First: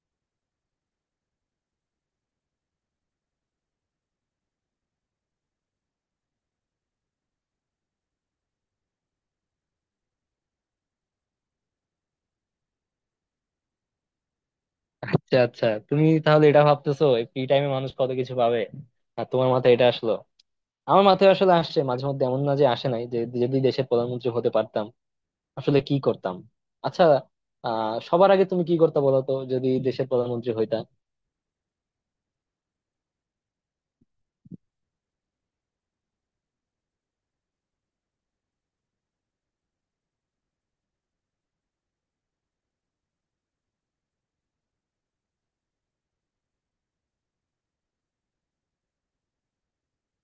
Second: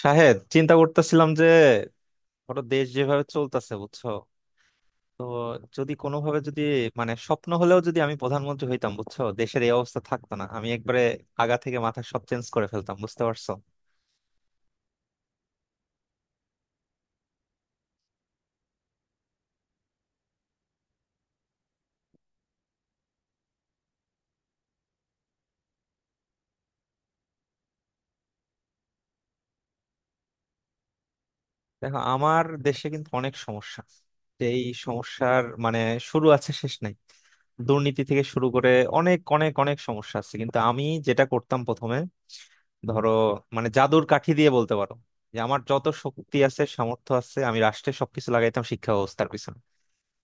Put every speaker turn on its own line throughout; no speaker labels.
শাহেদ, চিন্তা করতেছিলাম যে ধরো দেশ যেভাবে চলতেছে, বুঝছো? তো যদি কোনোভাবে যদি মানে স্বপ্ন হলেও, যদি আমি প্রধানমন্ত্রী হইতাম, বুঝছো দেশের এই অবস্থা থাকতো না। আমি একবারে আগা থেকে মাথা সব চেঞ্জ করে ফেলতাম, বুঝতে পারছো।
আচ্ছা, আচ্ছা, তুমি তাহলে এটা ভাবতেছো। ফ্রি টাইমে মানুষ কত কিছু পাবে, আর তোমার মাথায় এটা আসলো? আমার মাথায় আসলে আসছে, মাঝে মধ্যে, এমন না যে আসে নাই, যে যদি দেশের প্রধানমন্ত্রী হতে পারতাম আসলে কি করতাম। আচ্ছা, সবার আগে তুমি কি করতে বলো তো, যদি দেশের প্রধানমন্ত্রী হইতা।
দেখো, আমার দেশে কিন্তু অনেক সমস্যা। এই সমস্যার মানে শুরু আছে শেষ নাই। দুর্নীতি থেকে শুরু করে অনেক অনেক অনেক সমস্যা আছে, কিন্তু আমি যেটা করতাম প্রথমে, ধরো মানে জাদুর কাঠি দিয়ে বলতে পারো, যে আমার যত শক্তি আছে, সামর্থ্য আছে, আমি রাষ্ট্রের সবকিছু লাগাইতাম শিক্ষা ব্যবস্থার পিছনে।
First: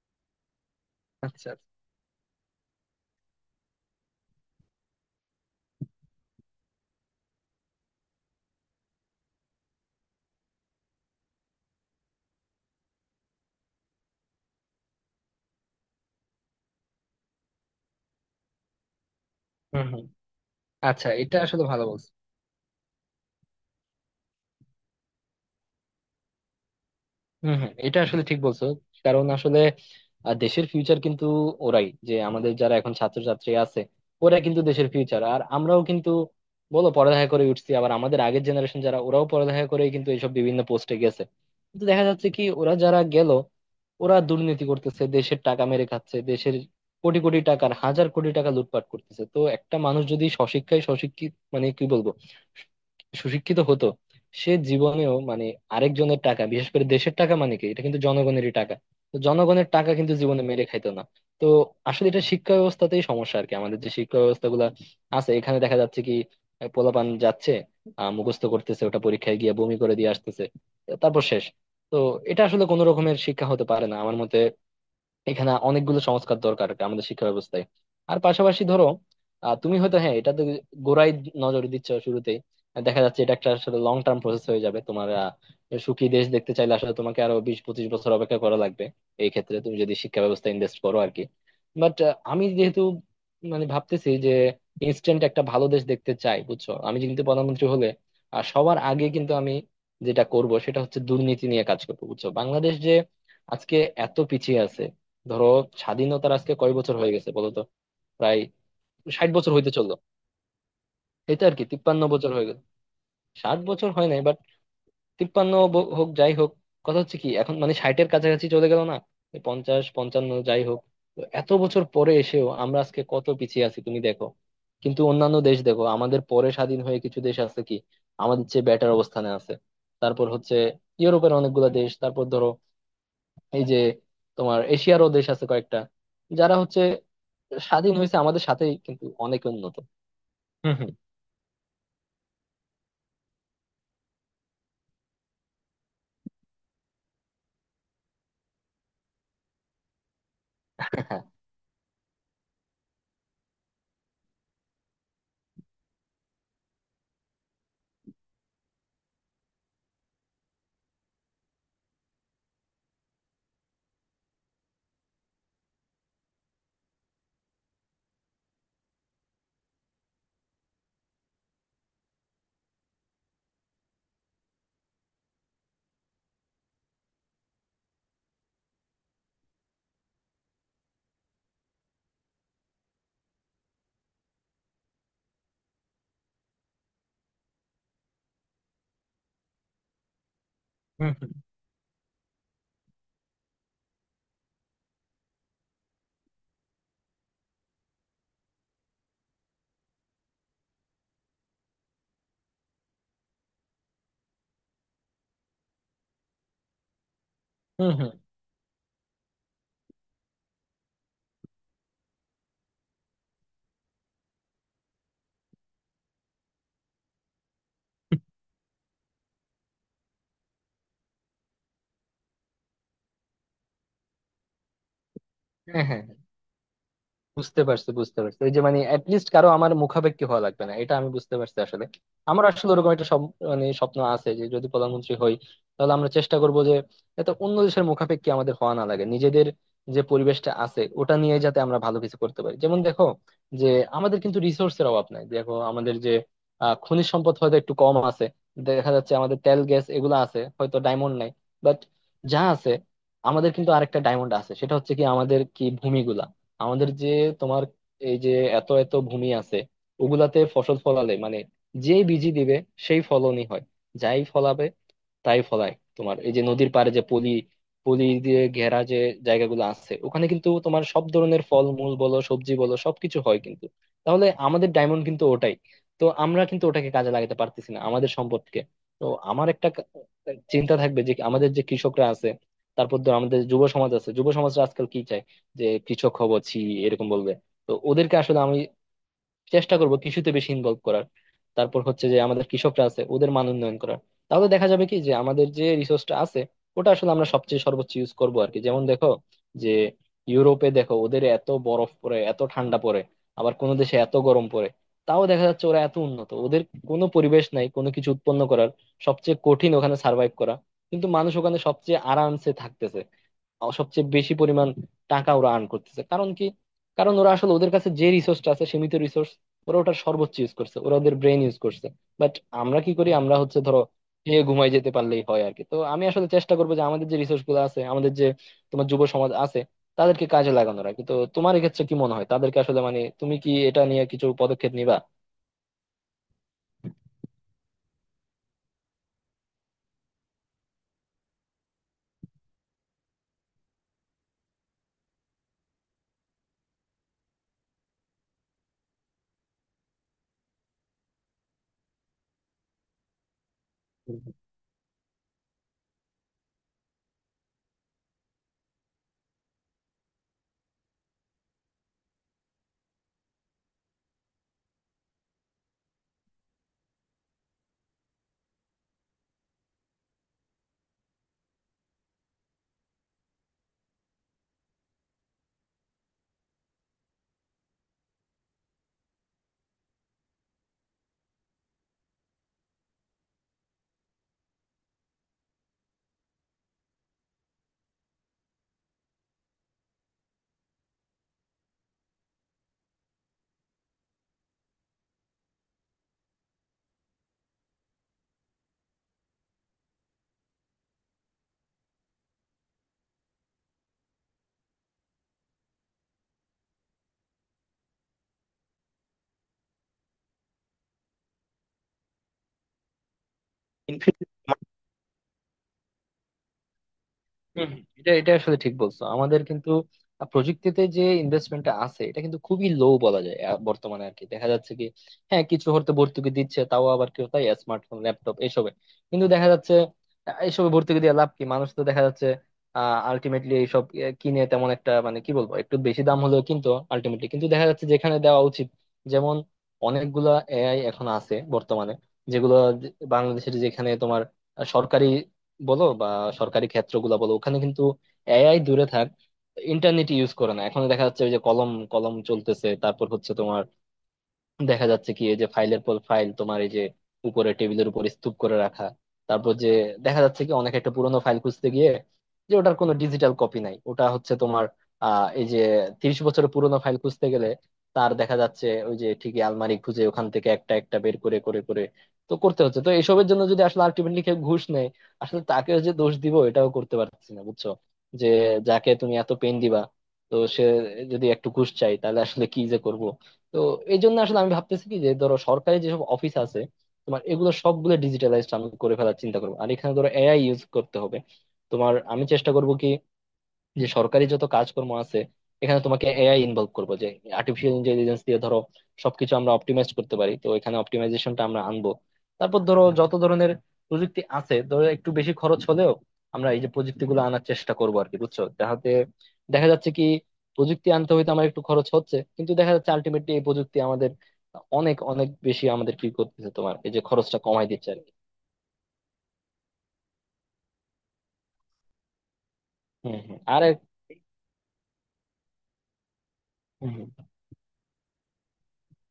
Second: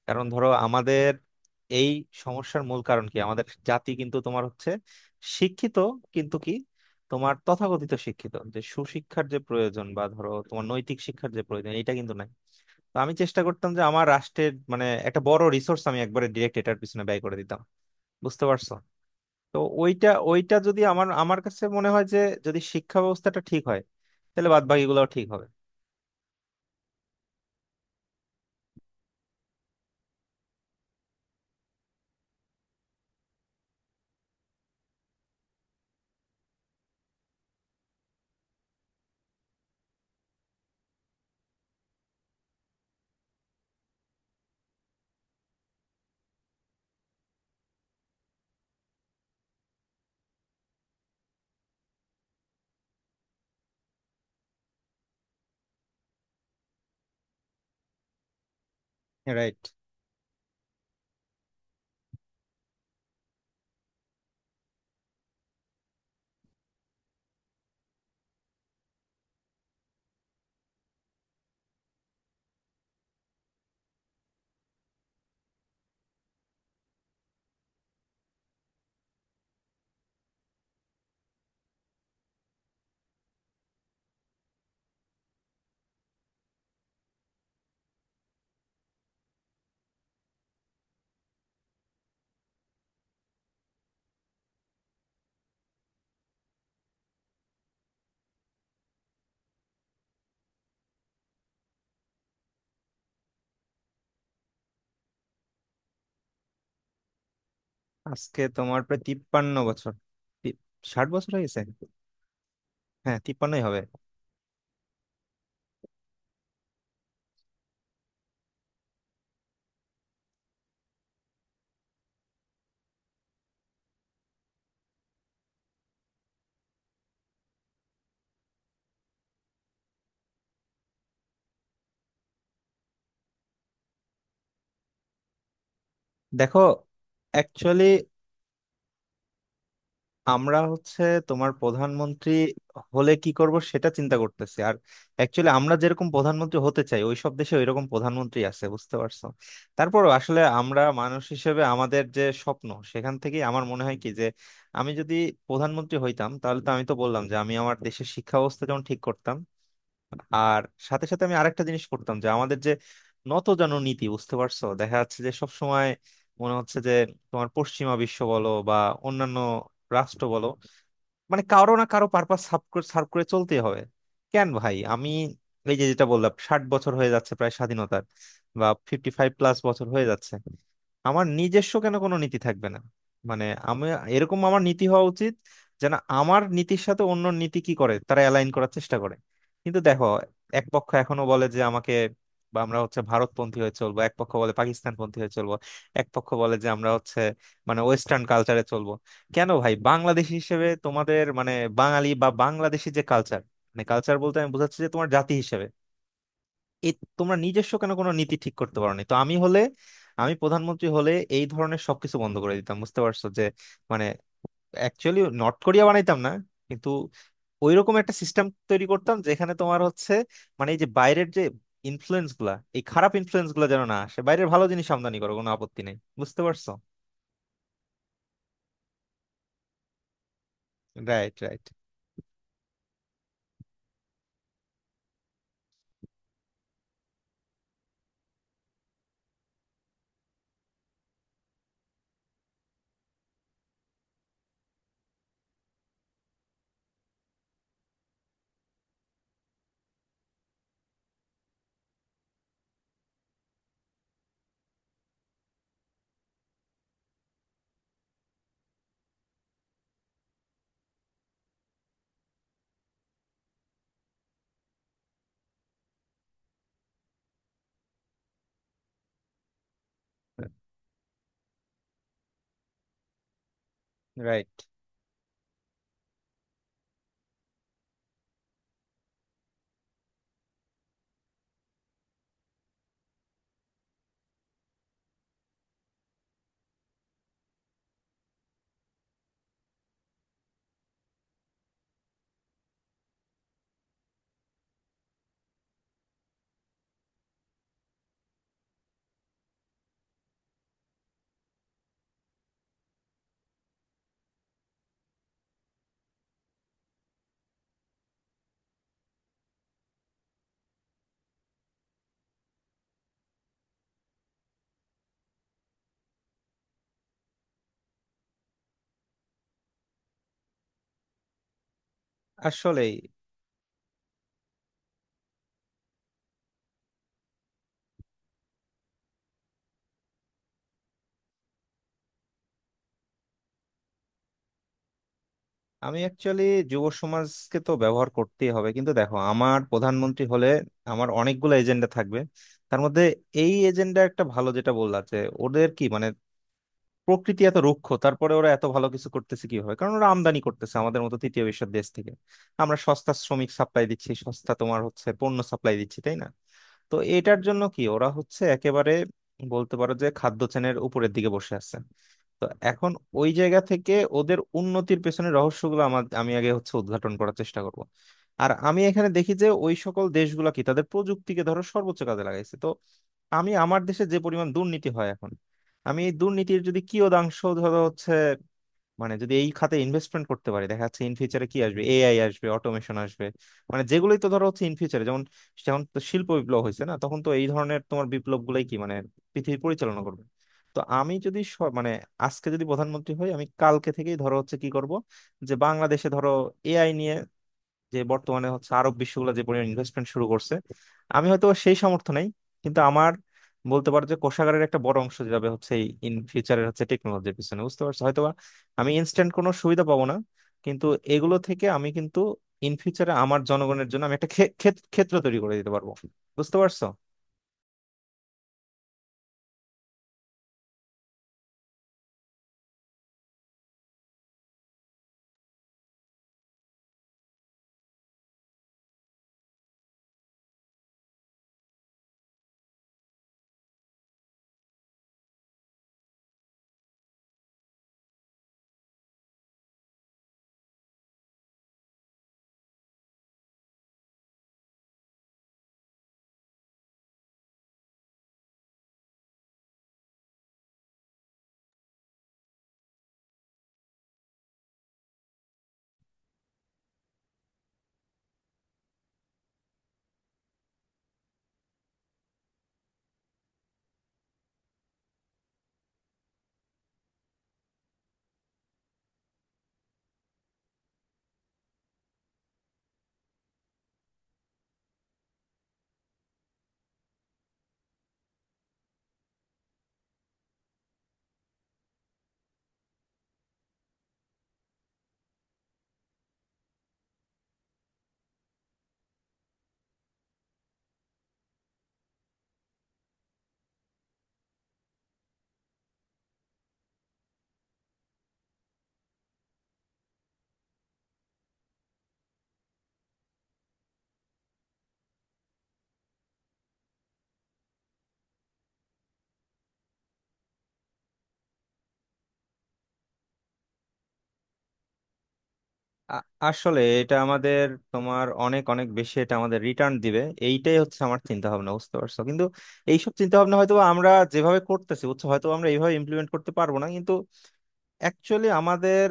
কারণ ধরো আমাদের
আচ্ছা, আচ্ছা।
এই সমস্যার মূল কারণ কি, আমাদের জাতি কিন্তু তোমার হচ্ছে শিক্ষিত, কিন্তু কি, তোমার তথাকথিত শিক্ষিত। যে সুশিক্ষার যে প্রয়োজন বা ধরো তোমার নৈতিক শিক্ষার যে প্রয়োজন, এটা কিন্তু নাই। তো আমি চেষ্টা করতাম যে আমার রাষ্ট্রের মানে একটা বড় রিসোর্স আমি একবারে ডিরেক্ট এটার পিছনে ব্যয় করে দিতাম, বুঝতে পারছো। তো
হম হম।
ওইটা ওইটা যদি আমার
আচ্ছা, এটা
আমার
আসলে
কাছে
ভালো
মনে হয়
বলছো।
যে যদি শিক্ষা ব্যবস্থাটা ঠিক হয়, তাহলে বাদ বাকিগুলোও ঠিক হবে।
হম হম, এটা আসলে ঠিক বলছো। কারণ আসলে দেশের ফিউচার কিন্তু ওরাই, যে আমাদের যারা এখন ছাত্রছাত্রী আছে ওরা কিন্তু দেশের ফিউচার। আর আমরাও কিন্তু, বলো, পড়ালেখা করে উঠছি, আবার আমাদের আগের জেনারেশন যারা ওরাও পড়ালেখা করে কিন্তু এইসব বিভিন্ন পোস্টে গেছে। কিন্তু দেখা যাচ্ছে কি, ওরা যারা গেল, ওরা দুর্নীতি করতেছে, দেশের টাকা মেরে খাচ্ছে, দেশের কোটি কোটি টাকার, হাজার কোটি টাকা লুটপাট করতেছে। তো একটা মানুষ যদি সশিক্ষায় সশিক্ষিত, মানে কি বলবো, সুশিক্ষিত হতো, সে জীবনেও মানে আরেকজনের টাকা, বিশেষ করে দেশের টাকা, মানে কি, এটা কিন্তু জনগণেরই টাকা। তো
রাইট।
জনগণের টাকা কিন্তু জীবনে মেরে খাইতো না। তো আসলে এটা শিক্ষা ব্যবস্থাতেই সমস্যা আর কি। আমাদের যে শিক্ষা ব্যবস্থা গুলা আছে, এখানে দেখা যাচ্ছে কি পোলাপান যাচ্ছে, মুখস্থ করতেছে, ওটা পরীক্ষায় গিয়ে বমি করে দিয়ে আসতেছে, তারপর শেষ। তো এটা আসলে কোনো রকমের শিক্ষা হতে পারে না আমার মতে। এখানে অনেকগুলো সংস্কার দরকার আর কি, আমাদের শিক্ষা ব্যবস্থায়। আর পাশাপাশি ধরো তুমি হয়তো, হ্যাঁ, এটা তো গোড়ায় নজর দিচ্ছ শুরুতেই। দেখা যাচ্ছে এটা একটা আসলে লং টার্ম প্রসেস হয়ে যাবে তোমার। সুখী দেশ দেখতে চাইলে আসলে তোমাকে আরো 20-25 বছর অপেক্ষা করা লাগবে এই ক্ষেত্রে, তুমি যদি শিক্ষা ব্যবস্থা ইনভেস্ট করো আর কি। বাট আমি যেহেতু মানে ভাবতেছি যে ইনস্ট্যান্ট একটা ভালো দেশ দেখতে চাই, বুঝছো, আমি কিন্তু প্রধানমন্ত্রী হলে। আর সবার আগে কিন্তু আমি যেটা করব সেটা হচ্ছে দুর্নীতি নিয়ে কাজ করবো, বুঝছো। বাংলাদেশ যে আজকে এত পিছিয়ে আছে, ধরো, স্বাধীনতার আজকে কয় বছর হয়ে গেছে বলতো। প্রায়
আজকে তোমার প্রায়
60 বছর
তিপ্পান্ন
হইতে
বছর
চললো।
তি- 60 বছর
এই
হয়ে
তো আর
গেছে।
কি, 53 বছর হয়ে গেল।
হ্যাঁ,
ষাট
তিপ্পান্নই হবে।
বছর হয় নাই, বাট তিপ্পান্ন হোক, যাই হোক। কথা হচ্ছে কি, এখন মানে ষাটের কাছাকাছি চলে গেল না, এই 50-55, যাই হোক। তো এত বছর পরে এসেও আমরা আজকে কত পিছিয়ে আছি, তুমি দেখো। কিন্তু অন্যান্য দেশ দেখো, আমাদের পরে স্বাধীন হয়ে কিছু দেশ আছে কি আমাদের চেয়ে বেটার অবস্থানে আছে। তারপর হচ্ছে ইউরোপের অনেকগুলা দেশ, তারপর ধরো এই যে তোমার এশিয়ারও দেশ আছে কয়েকটা যারা
দেখো,
হচ্ছে
অ্যাকচুয়ালি
স্বাধীন হয়েছে আমাদের সাথেই, কিন্তু অনেক উন্নত।
আমরা
হম হম।
হচ্ছে তোমার প্রধানমন্ত্রী হলে কি করব সেটা চিন্তা করতেছি। আর অ্যাকচুয়ালি আমরা যেরকম প্রধানমন্ত্রী হতে চাই, ওইসব দেশে ওইরকম প্রধানমন্ত্রী আছে, বুঝতে পারছো। তারপর আসলে আমরা মানুষ
হ্যাঁ।
হিসেবে আমাদের যে স্বপ্ন সেখান থেকে আমার মনে হয় কি যে আমি যদি প্রধানমন্ত্রী হইতাম, তাহলে তো আমি তো বললাম যে আমি আমার দেশের শিক্ষা ব্যবস্থা যেমন ঠিক করতাম। আর সাথে সাথে আমি আরেকটা জিনিস করতাম যে আমাদের যে নতজানু নীতি, বুঝতে পারছো, দেখা যাচ্ছে যে সব সময় মনে হচ্ছে যে তোমার পশ্চিমা বিশ্ব বলো বা অন্যান্য রাষ্ট্র বলো, মানে কারো না কারো পারপাস সার্ভ করে serve করে চলতে হবে। কেন ভাই, আমি এই যে যেটা বললাম, 60 বছর হয়ে যাচ্ছে প্রায় স্বাধীনতার, বা 55+ বছর হয়ে যাচ্ছে, আমার নিজস্ব কেন কোনো নীতি থাকবে না? মানে আমি, এরকম আমার নীতি হওয়া উচিত যেন আমার নীতির সাথে অন্য নীতি কি করে তারা অ্যালাইন করার চেষ্টা করে। কিন্তু দেখো, এক পক্ষ
হুম
এখনো
হুম।
বলে যে আমাকে বা আমরা হচ্ছে ভারতপন্থী হয়ে চলবো, এক পক্ষ বলে পাকিস্তানপন্থী হয়ে চলবো, এক পক্ষ বলে যে আমরা হচ্ছে মানে ওয়েস্টার্ন কালচারে চলবো। কেন ভাই, বাংলাদেশী হিসেবে তোমাদের মানে বাঙালি বা বাংলাদেশী যে কালচার, মানে কালচার বলতে আমি বোঝাচ্ছি যে তোমার জাতি হিসেবে, এ, তোমরা নিজস্ব কেন
হম
কোনো
হম।
নীতি ঠিক করতে পারোনি? তো আমি হলে, আমি প্রধানমন্ত্রী হলে এই ধরনের সবকিছু বন্ধ করে দিতাম, বুঝতে পারছো। যে মানে অ্যাকচুয়ালি নর্থ কোরিয়া বানাইতাম না, কিন্তু ওইরকম একটা সিস্টেম তৈরি করতাম যেখানে তোমার হচ্ছে মানে এই যে বাইরের যে ইনফ্লুয়েন্স গুলা, এই খারাপ ইনফ্লুয়েন্স গুলা যেন না আসে, বাইরের ভালো জিনিস আমদানি করো, কোনো আপত্তি
হ্যাঁ
নেই,
হ্যাঁ,
বুঝতে পারছো।
বুঝতে পারছি, বুঝতে পারছি, ওই যে মানে অ্যাটলিস্ট কারো, আমার মুখাপেক্ষী হওয়া লাগবে না, এটা আমি বুঝতে
রাইট,
পারছি
রাইট,
আসলে। আমার আসলে ওরকম একটা মানে স্বপ্ন আছে যে যদি প্রধানমন্ত্রী হই, তাহলে আমরা চেষ্টা করব যে এত অন্য দেশের মুখাপেক্ষী আমাদের হওয়া না লাগে। নিজেদের যে পরিবেশটা আছে ওটা নিয়ে যাতে আমরা ভালো কিছু করতে পারি। যেমন দেখো যে আমাদের কিন্তু রিসোর্সের অভাব নাই। দেখো আমাদের যে খনিজ সম্পদ হয়তো একটু কম আছে, দেখা যাচ্ছে আমাদের তেল গ্যাস এগুলো আছে, হয়তো ডায়মন্ড নাই। বাট যা আছে, আমাদের কিন্তু আরেকটা ডায়মন্ড আছে, সেটা হচ্ছে কি আমাদের কি ভূমিগুলা। আমাদের যে তোমার এই যে এত এত ভূমি আছে, ওগুলাতে ফসল ফলালে মানে যেই বীজই দিবে, সেই ফলনই হয়, যাই ফলাবে তাই ফলায়। তোমার এই যে নদীর পাড়ে যে পলি, পলি দিয়ে ঘেরা যে জায়গাগুলো আছে, ওখানে কিন্তু তোমার সব ধরনের ফল মূল বলো, সবজি বলো, সবকিছু হয় কিন্তু। তাহলে
রাইট।
আমাদের ডায়মন্ড কিন্তু ওটাই। তো আমরা কিন্তু ওটাকে কাজে লাগাতে পারতেছি না, আমাদের সম্পদকে। তো আমার একটা চিন্তা থাকবে যে আমাদের যে কৃষকরা আছে, তারপর ধর আমাদের যুব সমাজ আছে, যুব সমাজরা আজকাল কি চায় যে কৃষক হব? ছি, এরকম বলবে। তো ওদেরকে আসলে আমি চেষ্টা করব কৃষিতে বেশি ইনভলভ করার। তারপর হচ্ছে যে আমাদের কৃষকরা আছে ওদের মান উন্নয়ন করার। তাহলে দেখা যাবে কি যে আমাদের যে রিসোর্সটা আছে ওটা আসলে আমরা সবচেয়ে সর্বোচ্চ ইউজ করবো আর কি। যেমন দেখো যে ইউরোপে দেখো, ওদের এত বরফ পড়ে, এত ঠান্ডা পড়ে, আবার কোনো দেশে এত গরম পড়ে, তাও দেখা যাচ্ছে ওরা এত উন্নত। ওদের কোনো পরিবেশ নাই কোনো কিছু উৎপন্ন করার, সবচেয়ে কঠিন ওখানে সার্ভাইভ করা, কিন্তু মানুষ ওখানে সবচেয়ে আরামসে থাকতেছে। সবচেয়ে বেশি পরিমাণ টাকা ওরা আর্ন করতেছে, কারণ কি? কারণ ওরা আসলে ওদের কাছে যে রিসোর্সটা আছে, সীমিত রিসোর্স, ওরা ওটার সর্বোচ্চ ইউজ করছে, ওরা ওদের ব্রেন ইউজ করছে। বাট আমরা কি
আসলেই।
করি? আমরা হচ্ছে ধরো খেয়ে ঘুমাই যেতে পারলেই হয় আর কি। তো আমি আসলে চেষ্টা করবো যে আমাদের যে রিসোর্স গুলো আছে, আমাদের যে তোমার যুব সমাজ আছে, তাদেরকে কাজে লাগানোর আর কি। তো তোমার এক্ষেত্রে কি মনে হয়, তাদেরকে আসলে মানে তুমি কি এটা নিয়ে কিছু পদক্ষেপ নিবা?
আমি অ্যাকচুয়ালি যুব সমাজকে তো ব্যবহার করতেই হবে, কিন্তু দেখো আমার প্রধানমন্ত্রী হলে আমার অনেকগুলো এজেন্ডা থাকবে। তার মধ্যে এই এজেন্ডা একটা ভালো যেটা বললা যে ওদের কি মানে প্রকৃতি এত রুক্ষ, তারপরে ওরা এত ভালো কিছু করতেছে কিভাবে? কারণ ওরা আমদানি করতেছে আমাদের মতো তৃতীয় বিশ্বের দেশ থেকে। আমরা সস্তা শ্রমিক সাপ্লাই দিচ্ছি, সস্তা তোমার হচ্ছে পণ্য সাপ্লাই দিচ্ছি, তাই না? তো এটার জন্য কি ওরা হচ্ছে একেবারে বলতে পারো যে খাদ্য চেনের উপরের দিকে বসে আছে। তো এখন ওই জায়গা থেকে ওদের উন্নতির পেছনে রহস্যগুলো আমার, আমি আগে হচ্ছে উদ্ঘাটন করার চেষ্টা করব। আর আমি এখানে দেখি যে ওই সকল দেশগুলো কি তাদের প্রযুক্তিকে ধরো সর্বোচ্চ কাজে লাগাইছে। তো আমি আমার দেশে যে পরিমাণ দুর্নীতি হয় এখন, আমি এই দুর্নীতির যদি কিয়দাংশ ধরো হচ্ছে মানে যদি এই খাতে ইনভেস্টমেন্ট করতে পারি, দেখা যাচ্ছে ইন ফিউচারে কি আসবে, এআই আসবে, অটোমেশন আসবে, মানে যেগুলোই তো ধরো হচ্ছে ইন ফিউচারে, যেমন যেমন তো শিল্প বিপ্লব হয়েছে না, তখন তো এই ধরনের তোমার বিপ্লব গুলাই কি মানে পৃথিবী পরিচালনা করবে। তো আমি যদি মানে আজকে যদি প্রধানমন্ত্রী হই, আমি কালকে থেকেই ধরো হচ্ছে কি করব, যে বাংলাদেশে ধরো এআই নিয়ে যে বর্তমানে হচ্ছে আরব বিশ্বগুলো যে পরিমাণ ইনভেস্টমেন্ট শুরু করছে, আমি হয়তো সেই সামর্থ্য নেই, কিন্তু আমার বলতে পারো যে কোষাগারের একটা বড় অংশ যাবে হচ্ছে এই ইন ফিউচারের হচ্ছে টেকনোলজির পিছনে, বুঝতে পারছো। হয়তোবা আমি ইনস্ট্যান্ট কোনো সুবিধা পাবো না, কিন্তু এগুলো থেকে আমি কিন্তু ইন ফিউচারে আমার জনগণের জন্য আমি
ইনফ্যাক্ট
একটা ক্ষেত্র তৈরি করে দিতে পারবো, বুঝতে পারছো।
হম হম, এটা এটা আসলে ঠিক বলছো, আমাদের কিন্তু প্রযুক্তিতে যে ইনভেস্টমেন্টটা আছে এটা কিন্তু খুবই লো বলা যায় বর্তমানে আর কি। দেখা যাচ্ছে কি, হ্যাঁ, কিছু হয়তো ভর্তুকি দিচ্ছে, তাও আবার কেউ তাই স্মার্টফোন, ল্যাপটপ এসবে। কিন্তু দেখা যাচ্ছে এসবে ভর্তুকি দিয়ে লাভ কি, মানুষ তো দেখা যাচ্ছে আলটিমেটলি এইসব কিনে তেমন একটা, মানে কি বলবো, একটু বেশি দাম হলেও কিন্তু আলটিমেটলি কিন্তু দেখা যাচ্ছে যেখানে দেওয়া উচিত, যেমন অনেকগুলা এআই এখন আছে বর্তমানে, যেগুলো বাংলাদেশের যেখানে তোমার সরকারি বলো বা সরকারি ক্ষেত্রগুলা বলো, ওখানে কিন্তু এআই দূরে থাক, ইন্টারনেট ইউজ করে না। এখন দেখা যাচ্ছে ওই যে কলম কলম চলতেছে, তারপর হচ্ছে তোমার দেখা যাচ্ছে কি এই যে ফাইলের পর ফাইল, তোমার এই যে উপরে টেবিলের উপর স্তূপ করে রাখা। তারপর যে দেখা যাচ্ছে কি অনেক একটা পুরোনো ফাইল খুঁজতে গিয়ে, যে ওটার কোনো ডিজিটাল কপি নাই, ওটা হচ্ছে তোমার এই যে 30 বছরের পুরোনো ফাইল খুঁজতে গেলে, তার দেখা যাচ্ছে ওই যে ঠিকই আলমারি খুঁজে ওখান থেকে একটা একটা বের করে করে করে তো করতে হচ্ছে। তো এইসবের জন্য যদি আসলে আলটিমেটলি কেউ ঘুষ নেয়, আসলে তাকে যে দোষ দিব এটাও করতে পারছি না, বুঝছো, যে যাকে তুমি এত পেন দিবা, তো সে যদি একটু ঘুষ চাই তাহলে আসলে কি যে করব। তো এই জন্য আসলে আমি ভাবতেছি কি যে ধরো সরকারি যেসব অফিস আছে তোমার, এগুলো সবগুলো ডিজিটালাইজড আমি করে ফেলার চিন্তা করবো। আর এখানে ধরো এআই ইউজ করতে হবে তোমার। আমি চেষ্টা করব কি যে সরকারি যত কাজকর্ম আছে এখানে তোমাকে এআই ইনভলভ করবো, যে আর্টিফিশিয়াল ইন্টেলিজেন্স দিয়ে ধরো সবকিছু আমরা অপটিমাইজ করতে পারি। তো এখানে অপটিমাইজেশনটা আমরা আনবো। তারপর ধরো যত ধরনের প্রযুক্তি আছে, ধরো একটু বেশি খরচ হলেও আমরা এই যে প্রযুক্তিগুলো আনার চেষ্টা করবো আর কি, বুঝছো, যাহাতে দেখা যাচ্ছে কি প্রযুক্তি আনতে হয়তো আমার একটু খরচ হচ্ছে, কিন্তু দেখা যাচ্ছে আলটিমেটলি এই প্রযুক্তি আমাদের অনেক অনেক বেশি আমাদের কি
আ-
করতেছে, তোমার
আসলে
এই যে
এটা
খরচটা
আমাদের,
কমাই দিচ্ছে আর কি।
তোমার অনেক অনেক বেশি এটা আমাদের রিটার্ন দিবে। এইটাই হচ্ছে আমার চিন্তা ভাবনা, বুঝতে পারছো, কিন্তু এইসব
হম
চিন্তা
হম।
ভাবনা
আর
হয়তো আমরা যেভাবে করতেছি, বুঝছো হয়তো আমরা এইভাবে ইমপ্লিমেন্ট করতে পারবো না,
হুম, হুম,
কিন্তু অ্যাকচুয়ালি আমাদের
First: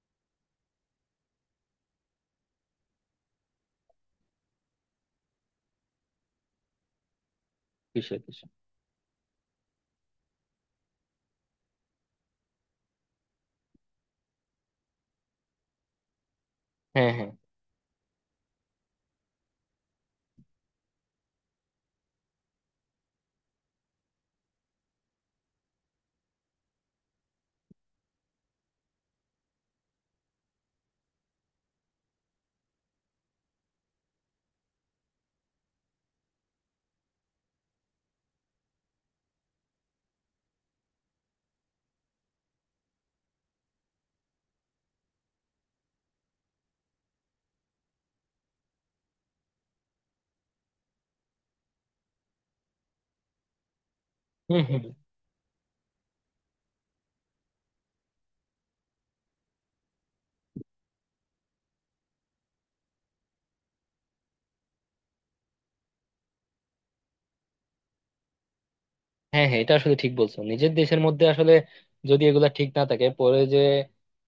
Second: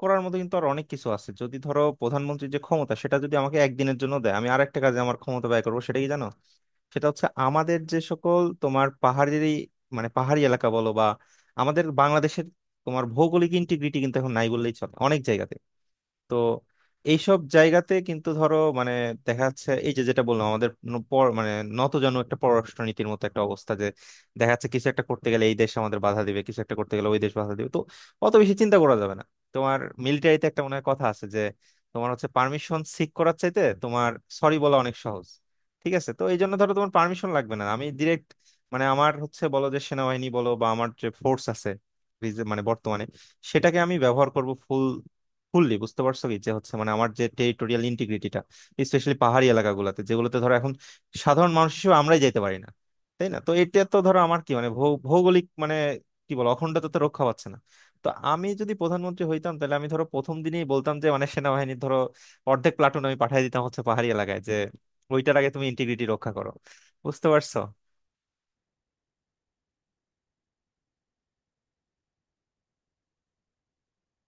করার মতো কিন্তু আর অনেক কিছু আছে। যদি ধরো প্রধানমন্ত্রীর যে ক্ষমতা সেটা যদি আমাকে একদিনের জন্য দেয়, আমি আরেকটা কাজে আমার ক্ষমতা ব্যয় করবো, সেটা কি জানো? সেটা হচ্ছে আমাদের যে
বিষয়
সকল
বিষয়।
তোমার পাহাড়ি, মানে পাহাড়ি এলাকা বলো বা আমাদের বাংলাদেশের তোমার ভৌগোলিক ইন্টিগ্রিটি কিন্তু এখন নাই বললেই চলে অনেক জায়গাতে। তো
হ্যাঁ হ্যাঁ।
এইসব জায়গাতে কিন্তু ধরো মানে দেখা যাচ্ছে এই যে যেটা বললাম, আমাদের মানে নতজানু একটা পররাষ্ট্রনীতির মতো একটা অবস্থা যে দেখা যাচ্ছে কিছু একটা করতে গেলে এই দেশ আমাদের বাধা দিবে, কিছু একটা করতে গেলে ওই দেশ বাধা দিবে। তো অত বেশি চিন্তা করা যাবে না। তোমার মিলিটারিতে একটা মনে হয় কথা আছে যে তোমার হচ্ছে পারমিশন সিক করার চাইতে তোমার সরি বলা অনেক সহজ। ঠিক আছে, তো এই জন্য ধরো তোমার পারমিশন লাগবে না, আমি ডিরেক্ট মানে আমার হচ্ছে বলো যে সেনাবাহিনী বলো বা আমার যে ফোর্স আছে মানে বর্তমানে, সেটাকে আমি ব্যবহার করব ফুল ফুললি, বুঝতে পারছো, কি যে হচ্ছে মানে আমার যে টেরিটোরিয়াল ইন্টিগ্রিটিটা স্পেশালি পাহাড়ি এলাকাগুলোতে যেগুলোতে ধরো এখন সাধারণ মানুষ হিসেবে আমরাই যেতে পারি না, তাই না? তো এটা তো ধরো আমার কি
হম
মানে
হম।
ভৌগোলিক মানে কি বল অখণ্ডতা তো রক্ষা পাচ্ছে না। তো আমি যদি প্রধানমন্ত্রী হইতাম তাহলে আমি ধরো প্রথম দিনেই বলতাম যে মানে সেনাবাহিনীর ধরো অর্ধেক প্লাটুন আমি পাঠিয়ে দিতাম হচ্ছে পাহাড়ি এলাকায়, যে ওইটার আগে তুমি ইন্টিগ্রিটি রক্ষা করো, বুঝতে পারছো।
হ্যাঁ হ্যাঁ, এটা আসলে ঠিক বলছো। নিজের দেশের মধ্যে আসলে যদি এগুলা ঠিক না থাকে পরে যে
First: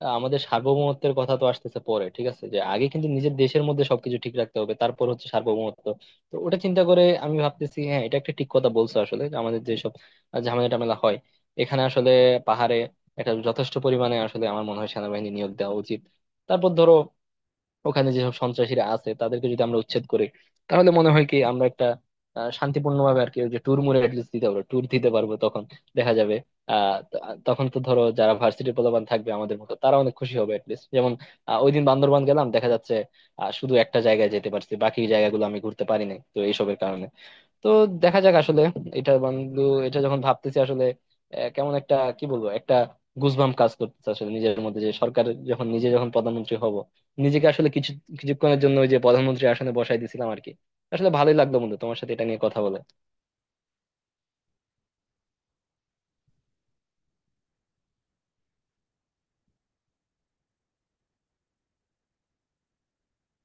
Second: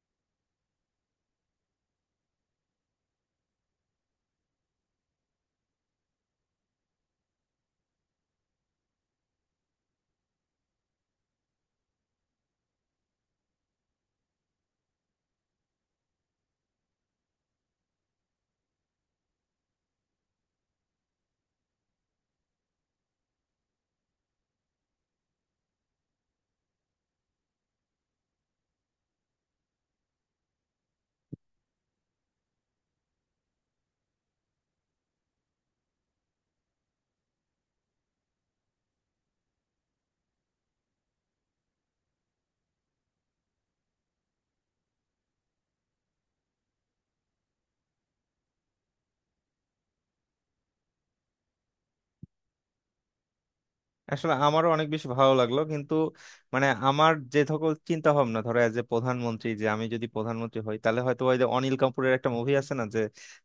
আমাদের সার্বভৌমত্বের কথা তো আসতেছে পরে, ঠিক আছে? যে আগে কিন্তু নিজের দেশের মধ্যে সবকিছু ঠিক রাখতে হবে, তারপর হচ্ছে সার্বভৌমত্ব। তো ওটা চিন্তা করে আমি ভাবতেছি, হ্যাঁ, এটা একটা ঠিক কথা বলছো আসলে, যে আমাদের যেসব ঝামেলা টামেলা হয় এখানে, আসলে পাহাড়ে একটা যথেষ্ট পরিমাণে আসলে আমার মনে হয় সেনাবাহিনী নিয়োগ দেওয়া উচিত। তারপর ধরো ওখানে যেসব সন্ত্রাসীরা আছে তাদেরকে যদি আমরা উচ্ছেদ করি, তাহলে মনে হয় কি আমরা একটা শান্তিপূর্ণভাবে আর কি ওই যে ট্যুর মুড়ে অ্যাটলিস্ট দিতে পারবো, ট্যুর দিতে পারবো তখন। দেখা যাবে আহ ত- তখন তো ধরো যারা ভার্সিটির পোলাপান থাকবে আমাদের মতো, তারা অনেক খুশি হবে অ্যাটলিস্ট। যেমন ওই দিন বান্দরবান গেলাম, দেখা যাচ্ছে শুধু একটা জায়গায় যেতে পারছি, বাকি জায়গাগুলো আমি ঘুরতে পারি নাই, তো এইসবের কারণে। তো দেখা যাক আসলে। এটা বন্ধু, এটা যখন ভাবতেছি আসলে কেমন একটা, কি বলবো, একটা গুজবাম কাজ করতেছে আসলে নিজের মধ্যে, যে সরকার যখন নিজে যখন প্রধানমন্ত্রী হব, নিজেকে আসলে কিছু কিছুক্ষণের জন্য ওই যে প্রধানমন্ত্রী আসনে বসাই দিছিলাম আর কি। আসলে ভালোই লাগলো বন্ধু তোমার সাথে এটা নিয়ে কথা বলে।
আসলে আমারও অনেক বেশি ভালো লাগলো, কিন্তু মানে আমার যে সকল চিন্তা ভাবনা ধরো এজ এ প্রধানমন্ত্রী, যে আমি যদি প্রধানমন্ত্রী হই, তাহলে হয়তো ওই যে অনিল কাপুরের একটা মুভি আছে না, যে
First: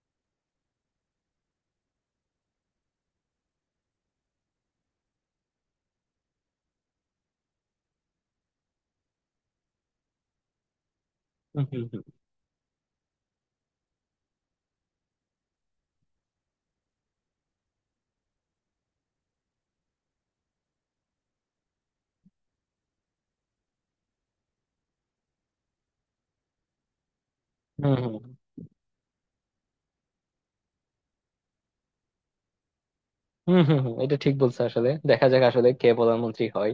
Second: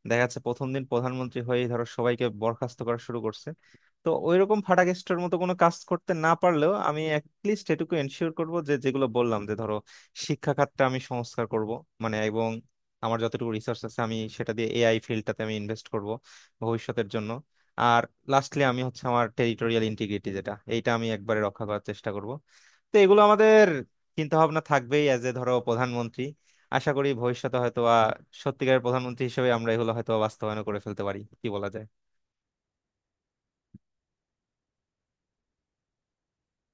দেখা যাচ্ছে প্রথম দিন প্রধানমন্ত্রী হয়ে ধরো সবাইকে বরখাস্ত করা শুরু করছে, তো ওইরকম ফাটাকেস্টের মতো কোনো কাজ করতে না পারলেও আমি অ্যাটলিস্ট এটুকু এনশিওর করব যে যেগুলো বললাম, যে ধরো শিক্ষা খাতটা আমি সংস্কার
হম
করব,
হম। হম
মানে, এবং আমার যতটুকু রিসার্চ আছে আমি সেটা দিয়ে এআই ফিল্ডটাতে আমি ইনভেস্ট করব ভবিষ্যতের জন্য। আর লাস্টলি আমি হচ্ছে আমার টেরিটোরিয়াল ইন্টিগ্রিটি যেটা, এইটা আমি একবারে রক্ষা করার চেষ্টা করব। তো এগুলো আমাদের চিন্তা ভাবনা থাকবেই অ্যাজ এ ধরো প্রধানমন্ত্রী। আশা করি ভবিষ্যতে হয়তো
হম।
বা
হম
সত্যিকারের প্রধানমন্ত্রী হিসেবে আমরা এগুলো হয়তো বা বাস্তবায়ন করে ফেলতে পারি, কি বলা যায়।
হম। হম, হম, এটা ঠিক বলছো আসলে। দেখা যাক আসলে কে প্রধানমন্ত্রী হয়।